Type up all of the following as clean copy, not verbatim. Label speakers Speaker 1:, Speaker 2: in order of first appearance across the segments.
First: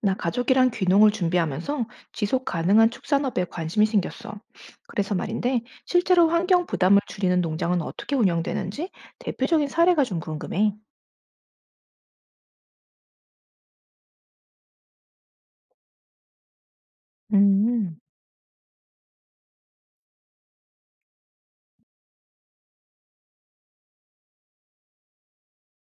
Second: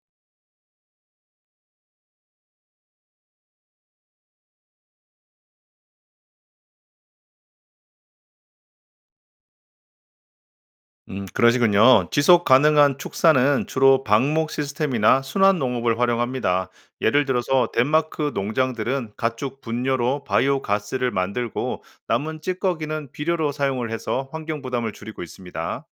Speaker 1: 나 가족이랑 귀농을 준비하면서 지속 가능한 축산업에 관심이 생겼어. 그래서 말인데, 실제로 환경 부담을 줄이는 농장은 어떻게 운영되는지 대표적인 사례가 좀 궁금해.
Speaker 2: 그러시군요. 지속 가능한 축사는 주로 방목 시스템이나 순환 농업을 활용합니다. 예를 들어서
Speaker 1: 음,
Speaker 2: 덴마크 농장들은 가축 분뇨로 바이오 가스를 만들고 남은 찌꺼기는 비료로 사용을 해서 환경 부담을 줄이고 있습니다.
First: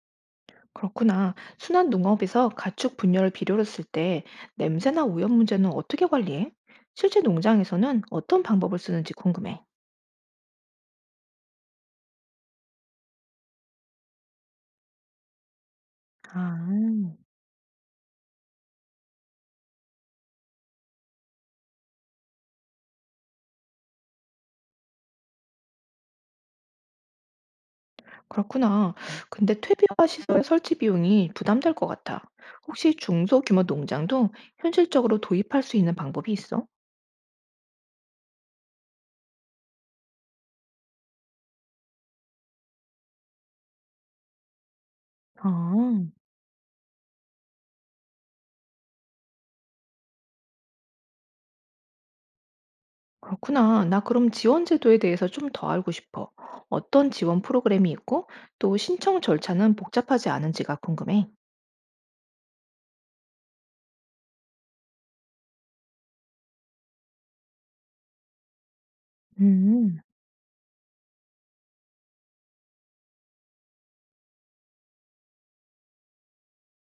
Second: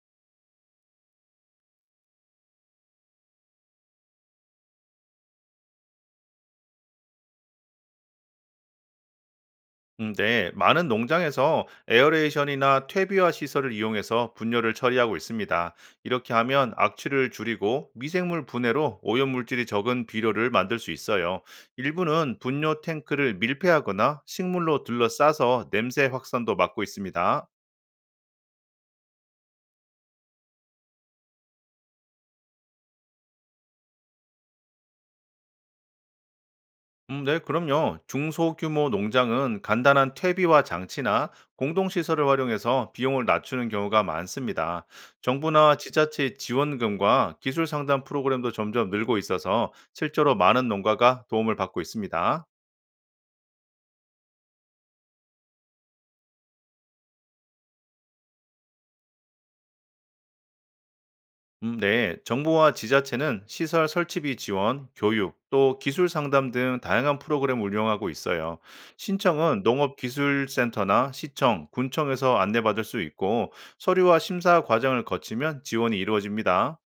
Speaker 1: 그렇구나. 순환 농업에서 가축 분열을 비료로 쓸 때 냄새나 오염 문제는 어떻게 관리해? 실제 농장에서는 어떤 방법을 쓰는지 궁금해.
Speaker 2: 네, 많은 농장에서 에어레이션이나 퇴비화 시설을 이용해서 분열을 처리하고 있습니다. 이렇게
Speaker 1: 아.
Speaker 2: 하면 악취를 줄이고 미생물 분해로 오염물질이 적은 비료를 만들 수 있어요. 일부는 분뇨 탱크를 밀폐하거나 식물로 둘러싸서 냄새 확산도 막고 있습니다.
Speaker 1: 그렇구나. 근데 퇴비화 시설 설치 비용이 부담될 것 같아. 혹시 중소규모 농장도 현실적으로 도입할 수 있는 방법이 있어?
Speaker 2: 네, 그럼요. 중소규모 농장은 간단한 퇴비와 장치나 공동시설을 활용해서 비용을 낮추는 경우가 많습니다.
Speaker 1: 아,
Speaker 2: 정부나 지자체의 지원금과 기술 상담 프로그램도 점점 늘고 있어서 실제로 많은 농가가 도움을 받고 있습니다.
Speaker 1: 그렇구나. 나 그럼 지원 제도에 대해서 좀 더 알고 싶어. 어떤 지원 프로그램이 있고 또 신청 절차는 복잡하지 않은지가 궁금해.
Speaker 2: 네, 정부와 지자체는 시설 설치비 지원, 교육, 또 기술 상담 등 다양한 프로그램을 운영하고 있어요. 신청은
Speaker 1: 음,
Speaker 2: 농업기술센터나 시청, 군청에서 안내받을 수 있고 서류와 심사 과정을 거치면 지원이 이루어집니다.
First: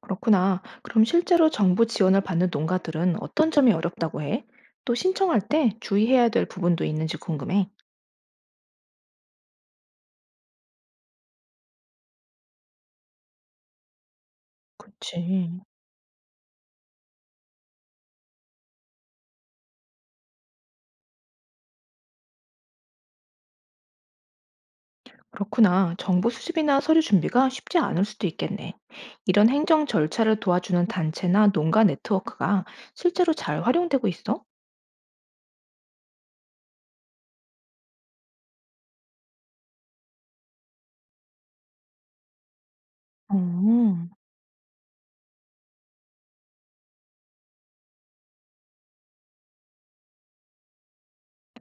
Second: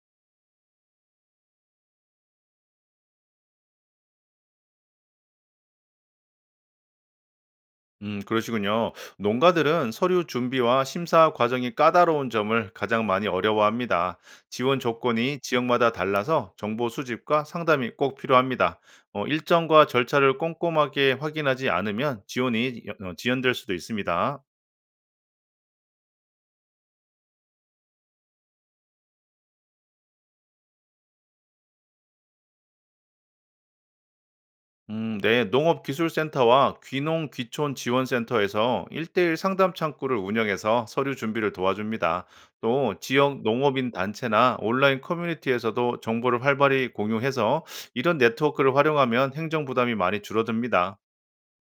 Speaker 1: 그렇구나. 그럼 실제로 정부 지원을 받는 농가들은 어떤 점이 어렵다고 해? 또 신청할 때 주의해야 될 부분도 있는지 궁금해.
Speaker 2: 그러시군요. 농가들은 서류 준비와 심사 과정이 까다로운 점을 가장 많이 어려워합니다. 지원 조건이
Speaker 1: 그치.
Speaker 2: 지역마다 달라서 정보 수집과 상담이 꼭 필요합니다. 일정과 절차를 꼼꼼하게 확인하지 않으면 지원이 지연될 수도 있습니다.
Speaker 1: 그렇구나. 정보 수집이나 서류 준비가 쉽지 않을 수도 있겠네. 이런 행정 절차를 도와주는 단체나 농가 네트워크가 실제로 잘 활용되고 있어?
Speaker 2: 네, 농업기술센터와 귀농귀촌지원센터에서 1대1 상담 창구를 운영해서 서류 준비를 도와줍니다. 또 지역 농업인
Speaker 1: 어,
Speaker 2: 단체나 온라인 커뮤니티에서도 정보를 활발히 공유해서 이런 네트워크를 활용하면 행정 부담이 많이 줄어듭니다.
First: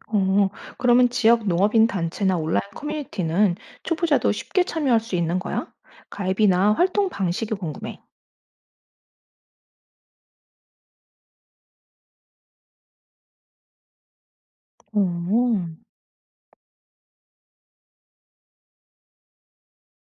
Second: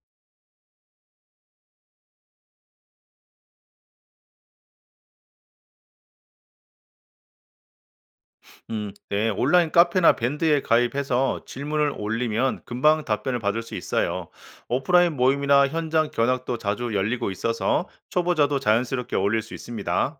Speaker 1: 어, 그러면 지역 농업인 단체나 온라인 커뮤니티는 초보자도 쉽게 참여할 수 있는 거야? 가입이나 활동 방식이 궁금해.
Speaker 2: 네, 온라인 카페나 밴드에 가입해서 질문을 올리면 금방 답변을 받을 수 있어요. 오프라인 모임이나
Speaker 1: 어,
Speaker 2: 현장 견학도 자주 열리고 있어서 초보자도 자연스럽게 어울릴 수 있습니다.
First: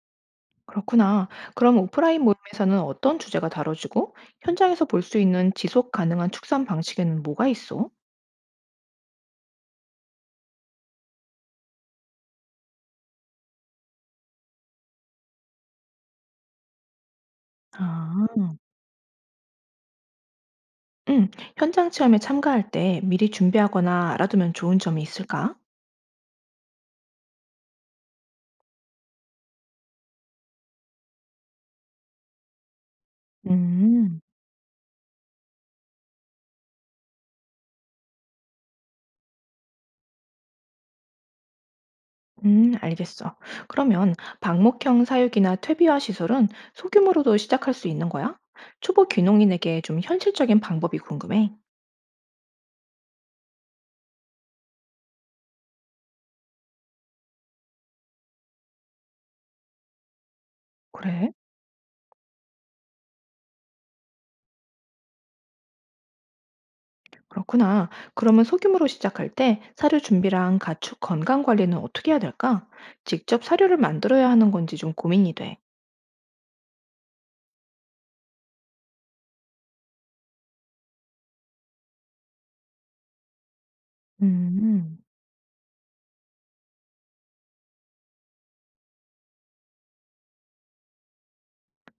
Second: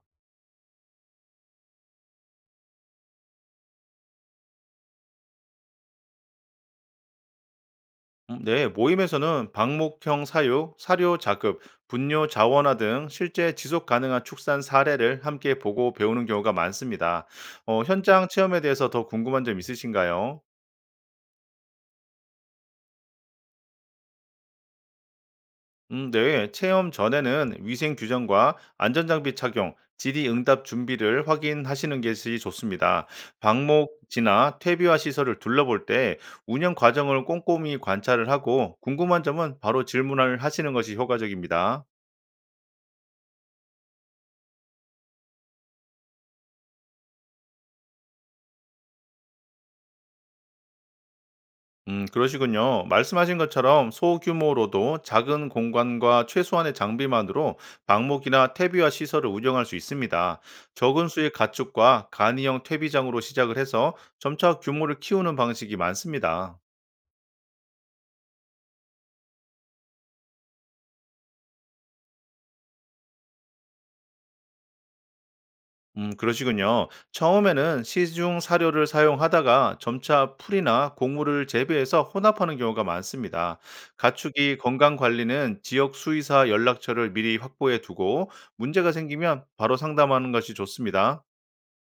Speaker 1: 그렇구나. 그럼 오프라인 모임에서는 어떤 주제가 다뤄지고 현장에서 볼 수 있는 지속 가능한 축산 방식에는 뭐가 있어?
Speaker 2: 네, 모임에서는 방목형 사육 사료 자급, 분뇨 자원화 등 실제 지속 가능한 축산 사례를 함께 보고 배우는 경우가 많습니다. 현장
Speaker 1: 아.
Speaker 2: 체험에 대해서 더 궁금한 점 있으신가요?
Speaker 1: 음, 현장 체험에 참가할 때 미리 준비하거나 알아두면 좋은 점이 있을까?
Speaker 2: 네, 체험 전에는 위생 규정과 안전장비 착용, 질의응답 준비를 확인하시는 것이 좋습니다.
Speaker 1: 음,
Speaker 2: 방목지나 퇴비화 시설을 둘러볼 때 운영 과정을 꼼꼼히 관찰을 하고 궁금한 점은 바로 질문을 하시는 것이 효과적입니다.
Speaker 1: 알겠어. 그러면 방목형 사육이나 퇴비화 시설은 소규모로도 시작할 수 있는 거야? 초보 귀농인에게 좀 현실적인 방법이 궁금해.
Speaker 2: 그러시군요. 말씀하신 것처럼 소규모로도 작은 공간과 최소한의 장비만으로 방목이나 퇴비와 시설을 운영할 수 있습니다. 적은 수의
Speaker 1: 그래?
Speaker 2: 가축과 간이형 퇴비장으로 시작을 해서 점차 규모를 키우는 방식이 많습니다.
Speaker 1: 그렇구나. 그러면 소규모로 시작할 때 사료 준비랑 가축 건강 관리는 어떻게 해야 될까? 직접 사료를 만들어야 하는 건지 좀 고민이 돼.
Speaker 2: 그러시군요. 처음에는 시중 사료를 사용하다가 점차 풀이나 곡물을 재배해서 혼합하는 경우가 많습니다. 가축이
Speaker 1: 음.
Speaker 2: 건강 관리는 지역 수의사 연락처를 미리 확보해 두고 문제가 생기면 바로 상담하는 것이 좋습니다.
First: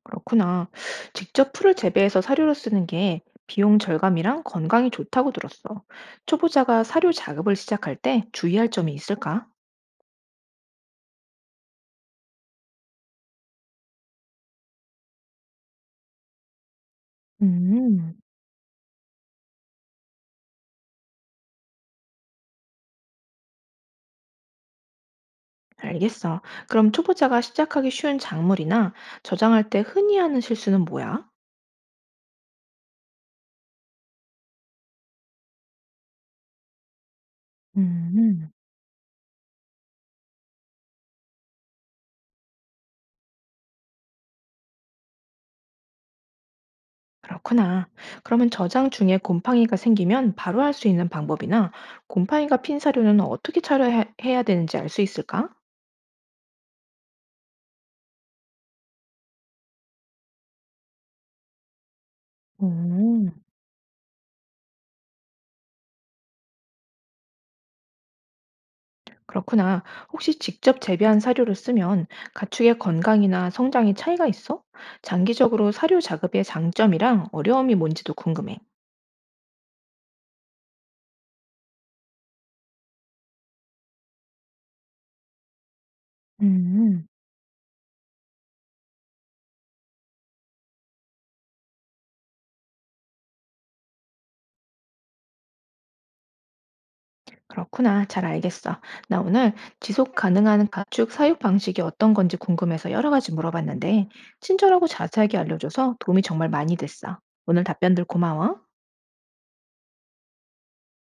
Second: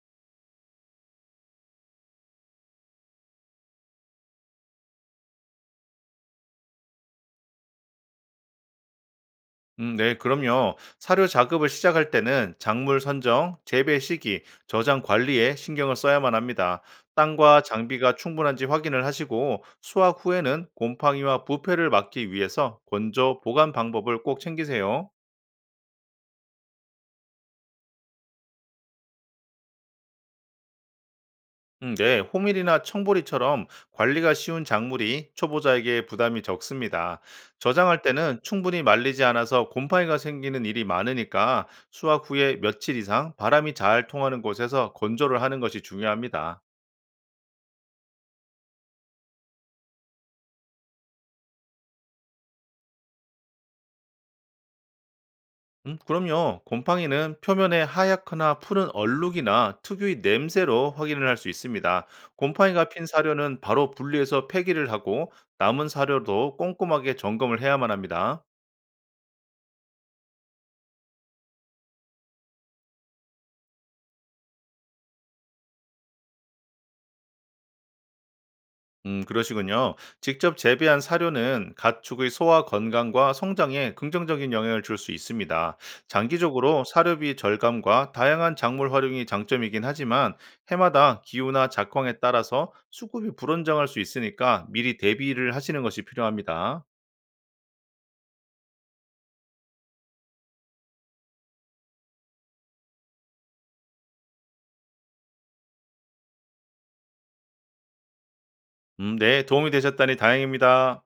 Speaker 1: 그렇구나. 직접 풀을 재배해서 사료로 쓰는 게 비용 절감이랑 건강이 좋다고 들었어. 초보자가 사료 작업을 시작할 때 주의할 점이 있을까?
Speaker 2: 네, 그럼요. 사료 작업을 시작할 때는 작물 선정, 재배 시기, 저장 관리에 신경을 써야만 합니다. 땅과 장비가
Speaker 1: 음,
Speaker 2: 충분한지 확인을 하시고 수확 후에는 곰팡이와 부패를 막기 위해서 건조 보관 방법을 꼭 챙기세요.
Speaker 1: 알겠어. 그럼 초보자가 시작하기 쉬운 작물이나 저장할 때 흔히 하는 실수는 뭐야?
Speaker 2: 네, 호밀이나 청보리처럼 관리가 쉬운 작물이 초보자에게 부담이 적습니다. 저장할 때는
Speaker 1: 음.
Speaker 2: 충분히 말리지 않아서 곰팡이가 생기는 일이 많으니까 수확 후에 며칠 이상 바람이 잘 통하는 곳에서 건조를 하는 것이 중요합니다.
Speaker 1: 그렇구나. 그러면 저장 중에 곰팡이가 생기면 바로 할 수 있는 방법이나 곰팡이가 핀 사료는 어떻게 처리해야 되는지 알 수 있을까?
Speaker 2: 그럼요. 곰팡이는 표면에 하얗거나 푸른 얼룩이나 특유의 냄새로 확인을 할 수 있습니다. 곰팡이가 핀
Speaker 1: 오.
Speaker 2: 사료는 바로 분리해서 폐기를 하고 남은 사료도 꼼꼼하게 점검을 해야만 합니다.
Speaker 1: 그렇구나. 혹시 직접 재배한 사료를 쓰면 가축의 건강이나 성장에 차이가 있어? 장기적으로 사료 작업의 장점이랑 어려움이 뭔지도 궁금해.
Speaker 2: 그러시군요. 직접 재배한 사료는 가축의 소화 건강과 성장에 긍정적인 영향을 줄 수 있습니다. 장기적으로
Speaker 1: 음,
Speaker 2: 사료비 절감과 다양한 작물 활용이 장점이긴 하지만 해마다 기후나 작황에 따라서 수급이 불안정할 수 있으니까 미리 대비를 하시는 것이 필요합니다.
Speaker 1: 그렇구나. 잘 알겠어. 나 오늘 지속 가능한 가축 사육 방식이 어떤 건지 궁금해서 여러 가지 물어봤는데, 친절하고 자세하게 알려줘서 도움이 정말 많이 됐어. 오늘 답변들 고마워.
Speaker 2: 네, 도움이 되셨다니 다행입니다.